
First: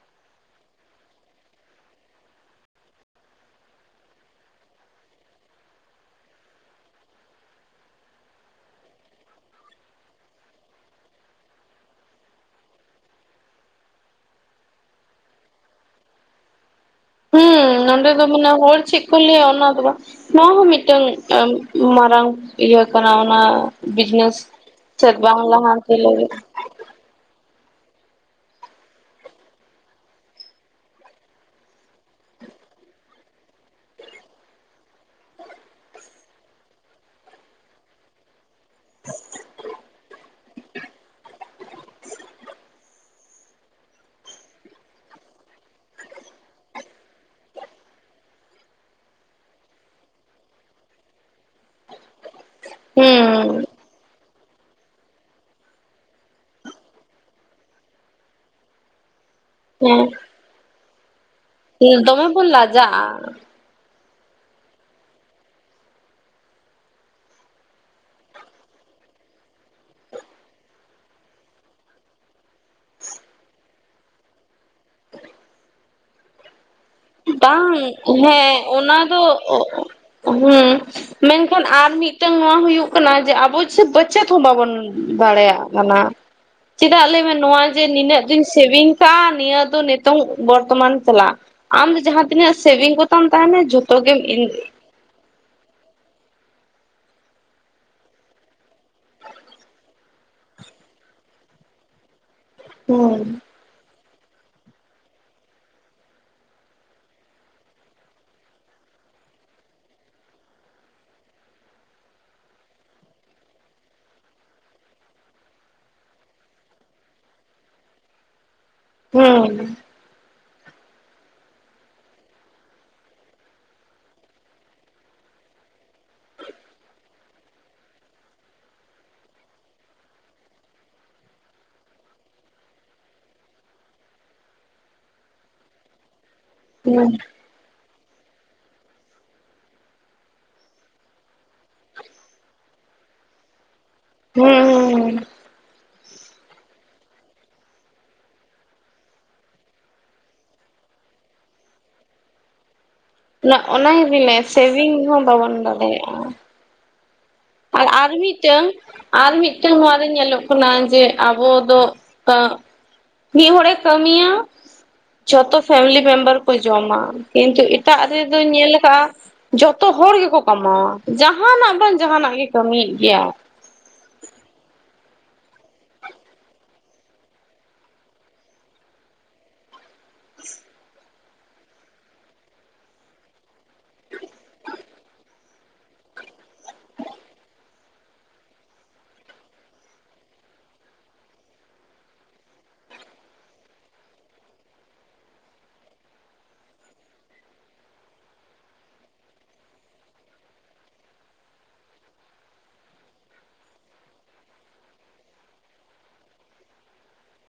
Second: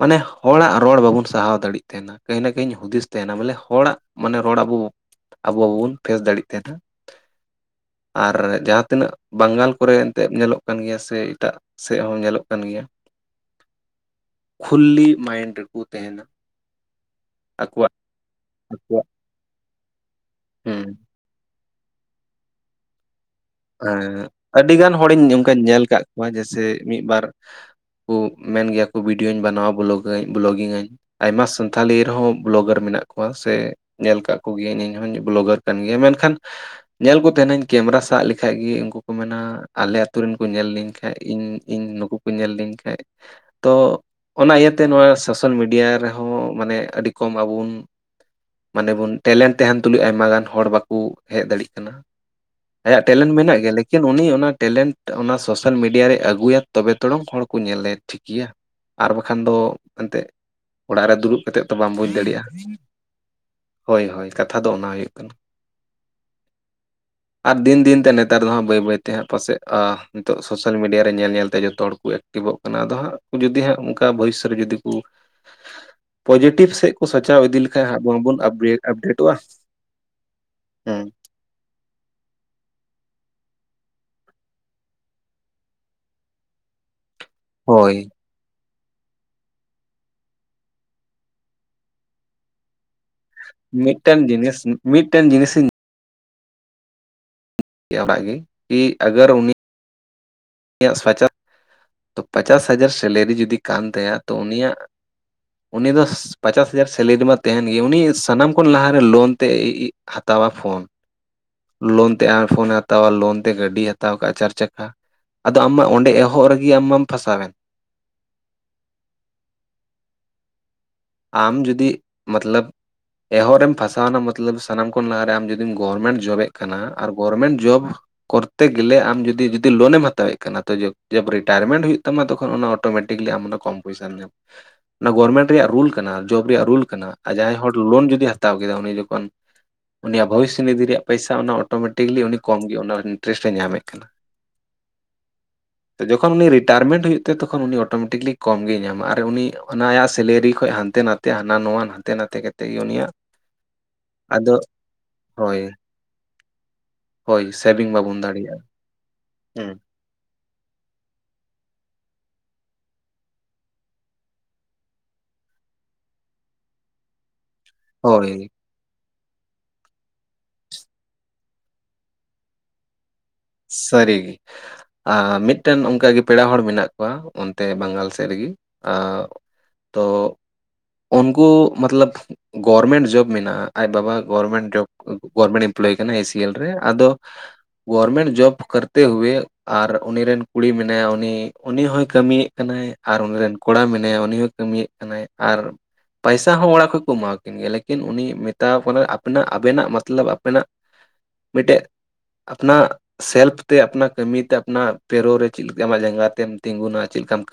ᱢᱟᱱᱮ ᱦᱚᱲᱟᱜ ᱨᱚᱲ ᱵᱟᱵᱚᱱ ᱥᱟᱦᱟᱣ ᱫᱟᱲᱮᱜ ᱛᱟᱦᱮᱫ᱾ ᱠᱟᱹᱦᱤ ᱱᱟ ᱜᱮᱧ ᱦᱩᱫᱤᱥ ᱛᱟᱦᱮᱱᱟ ᱵᱚᱞᱮ ᱦᱚᱲᱟᱜ ᱢᱟᱱᱮ ᱨᱚᱲ ᱟᱵᱚ ᱟᱵᱚ ᱵᱟᱵᱚᱱ ᱯᱷᱮᱥ ᱫᱟᱲᱮᱭᱟᱜ ᱛᱟᱦᱮᱱᱟ᱾ ᱟᱨ ᱡᱟᱦᱟᱸ ᱛᱤᱱᱟᱹᱜ ᱵᱟᱝᱜᱟᱞ ᱠᱚᱨᱮ ᱮᱱᱛᱮᱫ ᱧᱮᱞᱚᱜ ᱠᱟᱱ ᱜᱮᱭᱟ ᱥᱮ ᱮᱴᱟᱜ ᱥᱮᱫ ᱦᱚᱸ ᱧᱮᱞᱚᱜ ᱠᱟᱱ ᱜᱮᱭᱟ᱾ ᱠᱷᱩᱞᱞᱤ ᱢᱟᱭᱤᱰ ᱨᱮᱠᱚ ᱛᱟᱦᱮᱱᱟ᱾ ᱦᱩᱸ ᱟᱠᱚᱣᱟᱜ ᱱᱚᱸᱰᱮ ᱫᱚ ᱢᱮᱱᱟ ᱦᱚᱲ ᱪᱮᱫ ᱟᱠᱚᱣᱟᱜ ᱠᱚ ᱞᱟᱹᱭᱟ ᱚᱱᱟ ᱫᱚ ᱵᱟᱝ ᱱᱚᱣᱟ ᱦᱚᱸ ᱦᱩᱸ ᱢᱤᱫᱴᱟᱝ [unintelligible] ᱢᱟᱨᱟᱝ ᱤᱭᱟᱹ ᱠᱟᱱᱟ ᱚᱱᱟᱼᱼ ᱮᱸ ᱟᱹᱰᱤ ᱜᱟᱱ ᱦᱚᱲᱤᱧ ᱚᱱᱠᱟᱧ ᱧᱮᱞ ᱞᱟᱦᱟᱱᱛᱤ ᱟᱠᱟᱫ ᱠᱚᱣᱟ ᱞᱟᱹᱜᱤᱫ ᱡᱮᱭᱥᱮ ᱢᱤᱫ ᱵᱟᱨᱼᱼ ᱠᱩ ᱢᱮᱱ ᱜᱮᱭᱟ ᱠᱚ ᱵᱷᱤᱰᱭᱳᱧ ᱵᱮᱱᱟᱣᱟ ᱵᱞᱚᱠ ᱟᱹᱧ ᱠᱞᱚᱜᱤᱝᱟᱹᱧ ᱟᱭᱢᱟ ᱥᱟᱱᱛᱷᱟᱞᱤ ᱨᱮ ᱦᱚᱸ ᱵᱞᱚᱜᱟᱨ ᱢᱮᱱᱟᱜ ᱠᱚᱣᱟ ᱥᱮᱼᱼ ᱧᱮᱞ ᱠᱟᱫ ᱠᱚᱜᱮᱧ ᱤᱧᱦᱚᱧ ᱵᱞᱚᱜᱟᱨ ᱠᱟᱱ ᱜᱮᱭᱟ ᱢᱮᱱ ᱠᱷᱟᱱ ᱧᱮᱞ ᱠᱚ ᱛᱟᱦᱮᱱᱟᱹᱧ ᱠᱮᱢᱮᱨᱟ ᱥᱟᱵ [unintelligible] ᱠᱷᱟᱡ ᱜᱮ ᱩᱱᱠᱩ ᱠᱚ ᱢᱮᱱᱟ ᱟᱞᱮ ᱟᱛᱳ ᱨᱮᱱ ᱠᱚ ᱧᱮᱞ ᱞᱤᱧ ᱠᱷᱟᱡ ᱤᱧ ᱤᱧ ᱱᱩᱠᱩ ᱠᱚ ᱧᱮᱞ ᱞᱤᱧ ᱠᱷᱟᱡᱼᱼ ᱛᱚ ᱚᱱᱟ ᱤᱭᱟᱹ ᱛᱮ ᱱᱚᱣᱟ ᱥᱳᱥᱟᱞ ᱢᱤᱰᱤᱭᱟ ᱨᱮᱦᱚᱸ ᱢᱟᱱᱮ ᱟᱹᱰᱤ ᱠᱚᱢ ᱟᱵᱚ ᱵᱚᱱ ᱢᱟᱱᱮ ᱵᱚᱱ ᱴᱮᱞᱮᱱᱴ ᱛᱟᱦᱮᱱ ᱛᱩᱞᱩᱡ ᱟᱭᱢᱟ ᱜᱟᱱ ᱦᱚᱲ ᱵᱟᱠᱚ ᱦᱮᱡ ᱫᱟᱲᱮᱭᱟᱜ ᱠᱟᱱᱟ ᱟᱭᱟᱜ ᱴᱮᱞᱮᱱᱴ ᱢᱮᱱᱟᱜ ᱦᱩᱸ ᱜᱮᱭᱟ ᱞᱮᱠᱤᱱ ᱩᱱᱤ ᱚᱱᱟ ᱴᱮᱞᱮᱱᱴᱼᱼ ᱚᱱᱟ ᱥᱳᱥᱟᱞ ᱢᱤᱰᱤᱭᱟ ᱨᱮ ᱟᱹᱜᱩᱭᱟ ᱛᱚᱵᱮ ᱛᱚᱨᱚᱝ ᱦᱚᱲ ᱠᱚ ᱧᱮᱞᱮ ᱴᱷᱤᱠ ᱜᱮᱭᱟ ᱟᱨ ᱵᱟᱠᱷᱟᱱ ᱫᱚ ᱮᱱᱛᱮᱜ ᱦᱮᱸ ᱚᱲᱟᱜ ᱨᱮ ᱫᱩᱲᱩᱵ ᱠᱟᱛᱮᱜ ᱛᱚ ᱵᱟᱢ ᱵᱩᱡᱽ ᱫᱚᱢᱮ ᱵᱚᱱ ᱫᱟᱲᱮᱭᱟᱜᱼᱟ ᱞᱟᱡᱟᱜᱼᱟ ᱦᱳᱭ ᱦᱳᱭ ᱠᱟᱛᱷᱟ ᱫᱚ ᱚᱱᱟ ᱦᱩᱭᱩᱜ ᱠᱟᱱᱟ ᱟᱨ ᱫᱤᱱ ᱫᱤᱱᱼᱼ ᱛᱮ ᱱᱮᱛᱟᱨ ᱫᱚ ᱦᱟᱸᱜ ᱵᱟᱹᱭ ᱵᱟᱹᱭ ᱛᱮ ᱦᱟᱸᱜ ᱯᱟᱥᱮᱡ ᱱᱤᱛᱚᱜ ᱥᱳᱥᱟᱞ ᱢᱤᱰᱤᱭᱟ ᱨᱮ ᱧᱮᱞ ᱧᱮᱞᱛᱮ ᱡᱚᱛᱚ ᱦᱚᱲ ᱠᱚ ᱮᱠᱼᱼ ᱟᱹᱠᱤᱵᱚᱜ ᱠᱟᱱᱟ ᱟᱫᱚ ᱦᱟᱸᱜ ᱡᱩᱫᱤ ᱦᱟᱸᱜ ᱚᱱᱠᱟ ᱵᱷᱚᱭᱤᱥᱥᱚ ᱨᱮ ᱡᱩᱫᱤ ᱠᱚᱼᱼ [inaudible] ᱯᱚᱡᱤᱴᱤᱵᱷ ᱥᱮ ᱵᱟᱝ ᱦᱮᱸ ᱚᱱᱟ ᱫᱚ ᱟᱯᱰᱮᱴᱚᱜᱼᱟ ᱦᱮᱸᱼᱼ ᱦᱮᱸ ᱢᱮᱱ ᱠᱷᱟᱱ ᱟᱨ ᱢᱤᱫᱴᱟᱝ ᱱᱚᱣᱟ ᱦᱩᱭᱩᱜ ᱠᱟᱱᱟ ᱡᱮ ᱟᱵᱚ ᱪᱮᱫ ᱢᱟᱪᱮᱫ ᱦᱚᱸ ᱵᱟᱵᱚᱱ ᱫᱟᱲᱮᱭᱟᱜ ᱠᱟᱱᱟ ᱪᱮᱫᱟᱜ ᱞᱟᱹᱭ ᱢᱮ ᱱᱚᱣᱟ ᱡᱮ ᱦᱳᱭ ᱱᱤᱱᱟᱹᱜ ᱫᱤᱱ ᱥᱮᱵᱤᱝ ᱠᱟᱜᱼᱟ ᱱᱤᱭᱟᱹ ᱫᱚ ᱱᱤᱛᱚᱝ ᱵᱚᱨᱛᱚᱢᱟᱱ ᱪᱟᱞᱟᱜ ᱟᱢ ᱫᱚ ᱡᱟᱦᱟᱸᱛᱤᱱᱟᱹᱜ ᱥᱮ ᱵᱷᱤᱝ ᱠᱚᱛᱟᱢ ᱛᱟᱦᱮᱱᱟ ᱡᱷᱚᱛᱚ ᱜᱮᱢ [unintelligible] ᱢᱤᱫᱴᱮᱱ ᱡᱤᱱᱤᱥ ᱤᱧᱼᱼ [unintelligible] ᱜᱮ ᱮ ᱟᱜᱟᱨ ᱩᱱᱤ ᱤᱧᱟᱹᱜ [unintelligible] ᱛᱚ ᱯᱟᱪᱟᱥ ᱦᱟᱡᱟᱨ ᱦᱩᱸ ᱥᱮᱞᱨᱤ ᱡᱩᱫᱤ ᱠᱟᱱ ᱛᱟᱭᱟ ᱛᱚ ᱩᱱᱤᱭᱟᱜ ᱩᱱᱤ ᱫᱚᱼᱼ ᱯᱟᱪᱟᱥ ᱦᱟᱡᱟᱨ ᱥᱮᱞᱨᱤ ᱢᱟ ᱛᱟᱦᱮᱱ ᱜᱮ ᱩᱱᱤ ᱥᱟᱱᱟᱢ ᱠᱷᱚᱱ ᱞᱟᱦᱟ ᱨᱮ ᱞᱳᱱ ᱛᱮ ᱦᱟᱛᱟᱣᱟ ᱯᱷᱳᱱ ᱞᱳᱱ ᱛᱮ ᱟᱭ ᱯᱷᱳᱱᱮ ᱦᱟᱛᱟᱣᱟ ᱞᱳᱱ ᱛᱮ ᱜᱟᱹᱰᱤ ᱦᱟᱛᱟᱣ ᱠᱟᱜ ᱪᱟᱨ ᱪᱟᱠᱟ ᱟᱫᱚ ᱟᱢ ᱢᱟ ᱚᱸᱰᱮ ᱮᱦᱚᱵ ᱨᱮᱜᱮ ᱟᱢ ᱢᱟᱢ ᱯᱷᱟᱥᱟᱣ ᱮᱱ ᱦᱮᱸ ᱟᱢ ᱡᱩᱫᱤ ᱢᱚᱛᱞᱚᱵᱼᱼ ᱮᱦᱚᱵ ᱨᱮᱢ ᱯᱷᱟᱥᱟᱣᱱᱟ ᱢᱚᱛᱞᱚᱵ ᱥᱟᱱᱟᱢ ᱠᱷᱚᱱ ᱞᱟᱦᱟ ᱨᱮ ᱟᱢ ᱡᱩᱫᱤᱢ ᱜᱚᱨᱢᱮᱱᱴ ᱡᱚᱵ ᱮᱫ ᱠᱟᱱᱟ ᱟᱨ ᱜᱚᱨᱢᱮᱱᱴ ᱡᱚᱵ ᱠᱚᱨᱛᱮ ᱜᱮᱞᱮ ᱟᱢ ᱡᱩᱫᱤ ᱡᱩᱫᱤ ᱞᱳᱱᱮᱢ ᱦᱟᱛᱟᱣ ᱮᱫ ᱠᱟᱱᱟ᱾ ᱛᱚ [unintelligible] ᱡᱟᱵ ᱨᱤᱴᱟᱭᱟᱨᱢᱮᱱᱴ ᱦᱩᱭᱩᱜ ᱛᱟᱢᱟ ᱛᱚᱠᱷᱚᱱ ᱚᱱᱟᱼᱼ ᱚᱴᱳᱢᱮᱴᱤᱠᱞᱤ ᱟᱢ ᱚᱱᱟ ᱠᱚᱢ ᱯᱚᱭᱥᱟᱢ ᱚᱱᱟ ᱜᱚᱵᱚᱨᱢᱮᱱᱴ ᱨᱮᱭᱟᱜ ᱨᱩᱞ ᱠᱟᱱᱟ ᱡᱚᱵ ᱨᱮᱭᱟᱜ ᱨᱩᱞ ᱠᱟᱱᱟ ᱦᱩᱸ ᱟᱨ ᱡᱟᱦᱟᱸᱭ ᱦᱚᱲ ᱞᱳᱱ ᱡᱩᱫᱤ ᱦᱟᱛᱟᱣ ᱠᱮᱫᱟ ᱩᱱᱤ ᱡᱚᱠᱷᱚᱱ ᱩᱱᱤᱭᱟᱜ ᱵᱷᱚᱵᱤᱥᱥᱚ ᱱᱤᱫᱷᱤᱭ ᱨᱮᱭᱟᱜ ᱯᱚᱭᱥᱟ ᱚᱱᱟ ᱚᱴᱳᱢᱮᱴᱤᱠᱮᱠᱞᱤ ᱩᱱᱤ ᱠᱚᱢ ᱜᱮ ᱚᱱᱟ ᱤᱱᱴᱟᱨᱮᱥ ᱮ ᱧᱟᱢᱮᱫ ᱠᱟᱱᱟ ᱦᱮᱸ ᱦᱮᱸ ᱦᱮᱸ ᱡᱚᱠᱷᱚᱱ ᱩᱱᱤ ᱨᱤᱴᱟᱭᱟᱨᱢᱮᱱᱴ ᱦᱩᱭᱩᱜ ᱛᱟᱭᱟ ᱛᱚᱠᱷᱚᱱ ᱩᱱᱤ ᱚᱴᱳᱢᱮᱴᱤᱠᱮᱠᱞᱤ ᱠᱚᱢ ᱜᱮᱭ ᱧᱟᱢᱟ ᱟᱨ ᱩᱱᱤ ᱚᱱᱟ ᱟᱭᱟᱜ ᱥᱮᱞᱨᱤ ᱠᱷᱚᱱᱚᱡ ᱦᱟᱱᱛᱮᱼᱼ ᱦᱟᱱᱛᱮ ᱱᱟᱛᱮ ᱦᱟᱱᱟ ᱱᱟᱣᱟ ᱦᱟᱱᱛᱮ ᱱᱟᱛᱮ ᱠᱟᱛᱮ ᱜᱮ ᱩᱱᱤᱭᱟᱜ ᱚᱱᱟ ᱚᱱᱟ ᱜᱮᱵᱤᱱ [unintelligible] ᱟᱫᱚ ᱥᱮᱵᱤᱝ ᱦᱚᱸ ᱵᱟᱵᱚᱱ ᱦᱳᱭ ᱵᱟᱰᱟᱭᱼᱟ ᱦᱳᱭ ᱟᱨ ᱥᱮᱵᱷᱤᱝ ᱟᱨ ᱵᱟᱵᱚᱱ ᱫᱟᱲᱮᱭᱟᱜᱼᱟ ᱢᱤᱫᱴᱟᱝ ᱟᱨ ᱦᱩᱸ ᱢᱤᱫᱴᱟᱝ ᱱᱚᱣᱟᱼᱼ ᱧᱮᱞᱚᱜ ᱠᱟᱱᱟ ᱡᱮ ᱟᱵᱚ ᱫᱚ [unintelligible] ᱢᱤᱫ ᱦᱚᱲᱮ ᱠᱟᱹᱢᱤᱭᱟ ᱡᱷᱚᱛᱚ ᱯᱷᱮᱢᱮᱞᱤ ᱢᱮᱢᱵᱟᱨ ᱠᱚ ᱡᱚᱢᱟ ᱠᱤᱱᱛᱩ ᱤᱴᱼᱼ ᱮᱴᱟᱜ ᱦᱳᱭ ᱨᱮᱫᱚᱧ ᱧᱮᱞ ᱟᱠᱟᱜᱼᱟ ᱡᱚᱛᱚ ᱦᱚᱲ ᱜᱮᱠᱚ ᱠᱟᱢᱟᱣᱟ ᱡᱟᱦᱟᱱᱟᱜ ᱵᱟᱝᱼᱼ ᱡᱟᱦᱟᱱᱟᱜ ᱜᱮ ᱠᱟᱹᱢᱤᱭ ᱮᱫ ᱜᱮᱭᱟ᱾ ᱥᱟᱹᱨᱤᱜᱮ ᱟᱨ ᱢᱤᱫᱴᱮᱱ ᱚᱱᱠᱟᱜᱮ ᱯᱮᱲᱟ ᱦᱚᱲ ᱢᱮᱱᱟᱜ ᱠᱚᱣᱟ ᱚᱱᱛᱮ ᱵᱟᱝᱜᱟᱞ ᱥᱮᱫ ᱨᱮᱜᱮ ᱟᱨ ᱛᱚ ᱩᱱᱠᱩ ᱢᱚᱛᱞᱚᱵ ᱜᱚᱨᱢᱮᱱᱴ ᱡᱚᱵ ᱢᱮᱱᱟᱜᱼᱟ ᱟᱡ ᱵᱟᱵᱟ ᱜᱚᱨᱢᱮᱱᱴ ᱡᱚᱵ ᱜᱚᱵᱚᱨᱢᱮᱱᱴ ᱮᱢᱯᱞᱚᱭ ᱠᱟᱱᱟ ᱮ ᱥᱤ ᱮᱞ ᱨᱮ ᱟᱫᱚ ᱜᱚᱨᱢᱮᱱᱴ ᱡᱚᱵ ᱠᱟᱨᱛᱮ ᱦᱩᱭᱮ ᱟᱨ ᱩᱱᱤ ᱨᱮᱱ ᱠᱩᱲᱤ ᱢᱮᱱᱟᱭᱟ ᱩᱱᱤ ᱩᱱᱤ ᱦᱚᱸᱭ ᱠᱟᱹᱢᱤᱭᱮᱫ ᱠᱟᱱᱟᱭ ᱟᱨ ᱩᱱᱤ ᱨᱮᱱ ᱠᱚᱲᱟ ᱢᱮᱱᱟᱭᱟ ᱩᱱᱤ ᱦᱚᱸ ᱠᱟᱹᱢᱤᱭᱮᱫ ᱠᱟᱱᱟᱭ ᱟᱨ ᱯᱟᱭᱥᱟ ᱦᱚᱸ ᱚᱲᱟᱜ ᱠᱷᱚᱡ ᱠᱚ ᱮᱢᱟᱣ ᱠᱤᱱᱟ ᱜᱮ ᱞᱮᱠᱤᱱ ᱩᱱᱤ ᱢᱮᱛᱟᱣ ᱠᱟᱱᱟᱭ ᱟᱯᱮᱱᱟᱜ ᱟᱵᱮᱱᱟᱜ ᱢᱚᱛᱞᱚᱵᱽ ᱟᱯᱮᱱᱟᱜ ᱢᱤᱫᱴᱮᱡ ᱟᱯᱱᱟ ᱥᱮᱞᱯ ᱛᱮ ᱟᱯᱱᱟ ᱠᱟᱹᱢᱤ ᱛᱮ ᱟᱯᱱᱟ ᱯᱮᱨᱳ ᱨᱮ ᱪᱮᱫ ᱞᱮᱠᱟ ᱟᱢᱟᱜ ᱡᱟᱸᱜᱟ ᱛᱮᱢ ᱛᱤᱸᱜᱩᱱᱟ ᱪᱮᱫ ᱞᱮᱠᱟᱢ ᱠᱟᱹ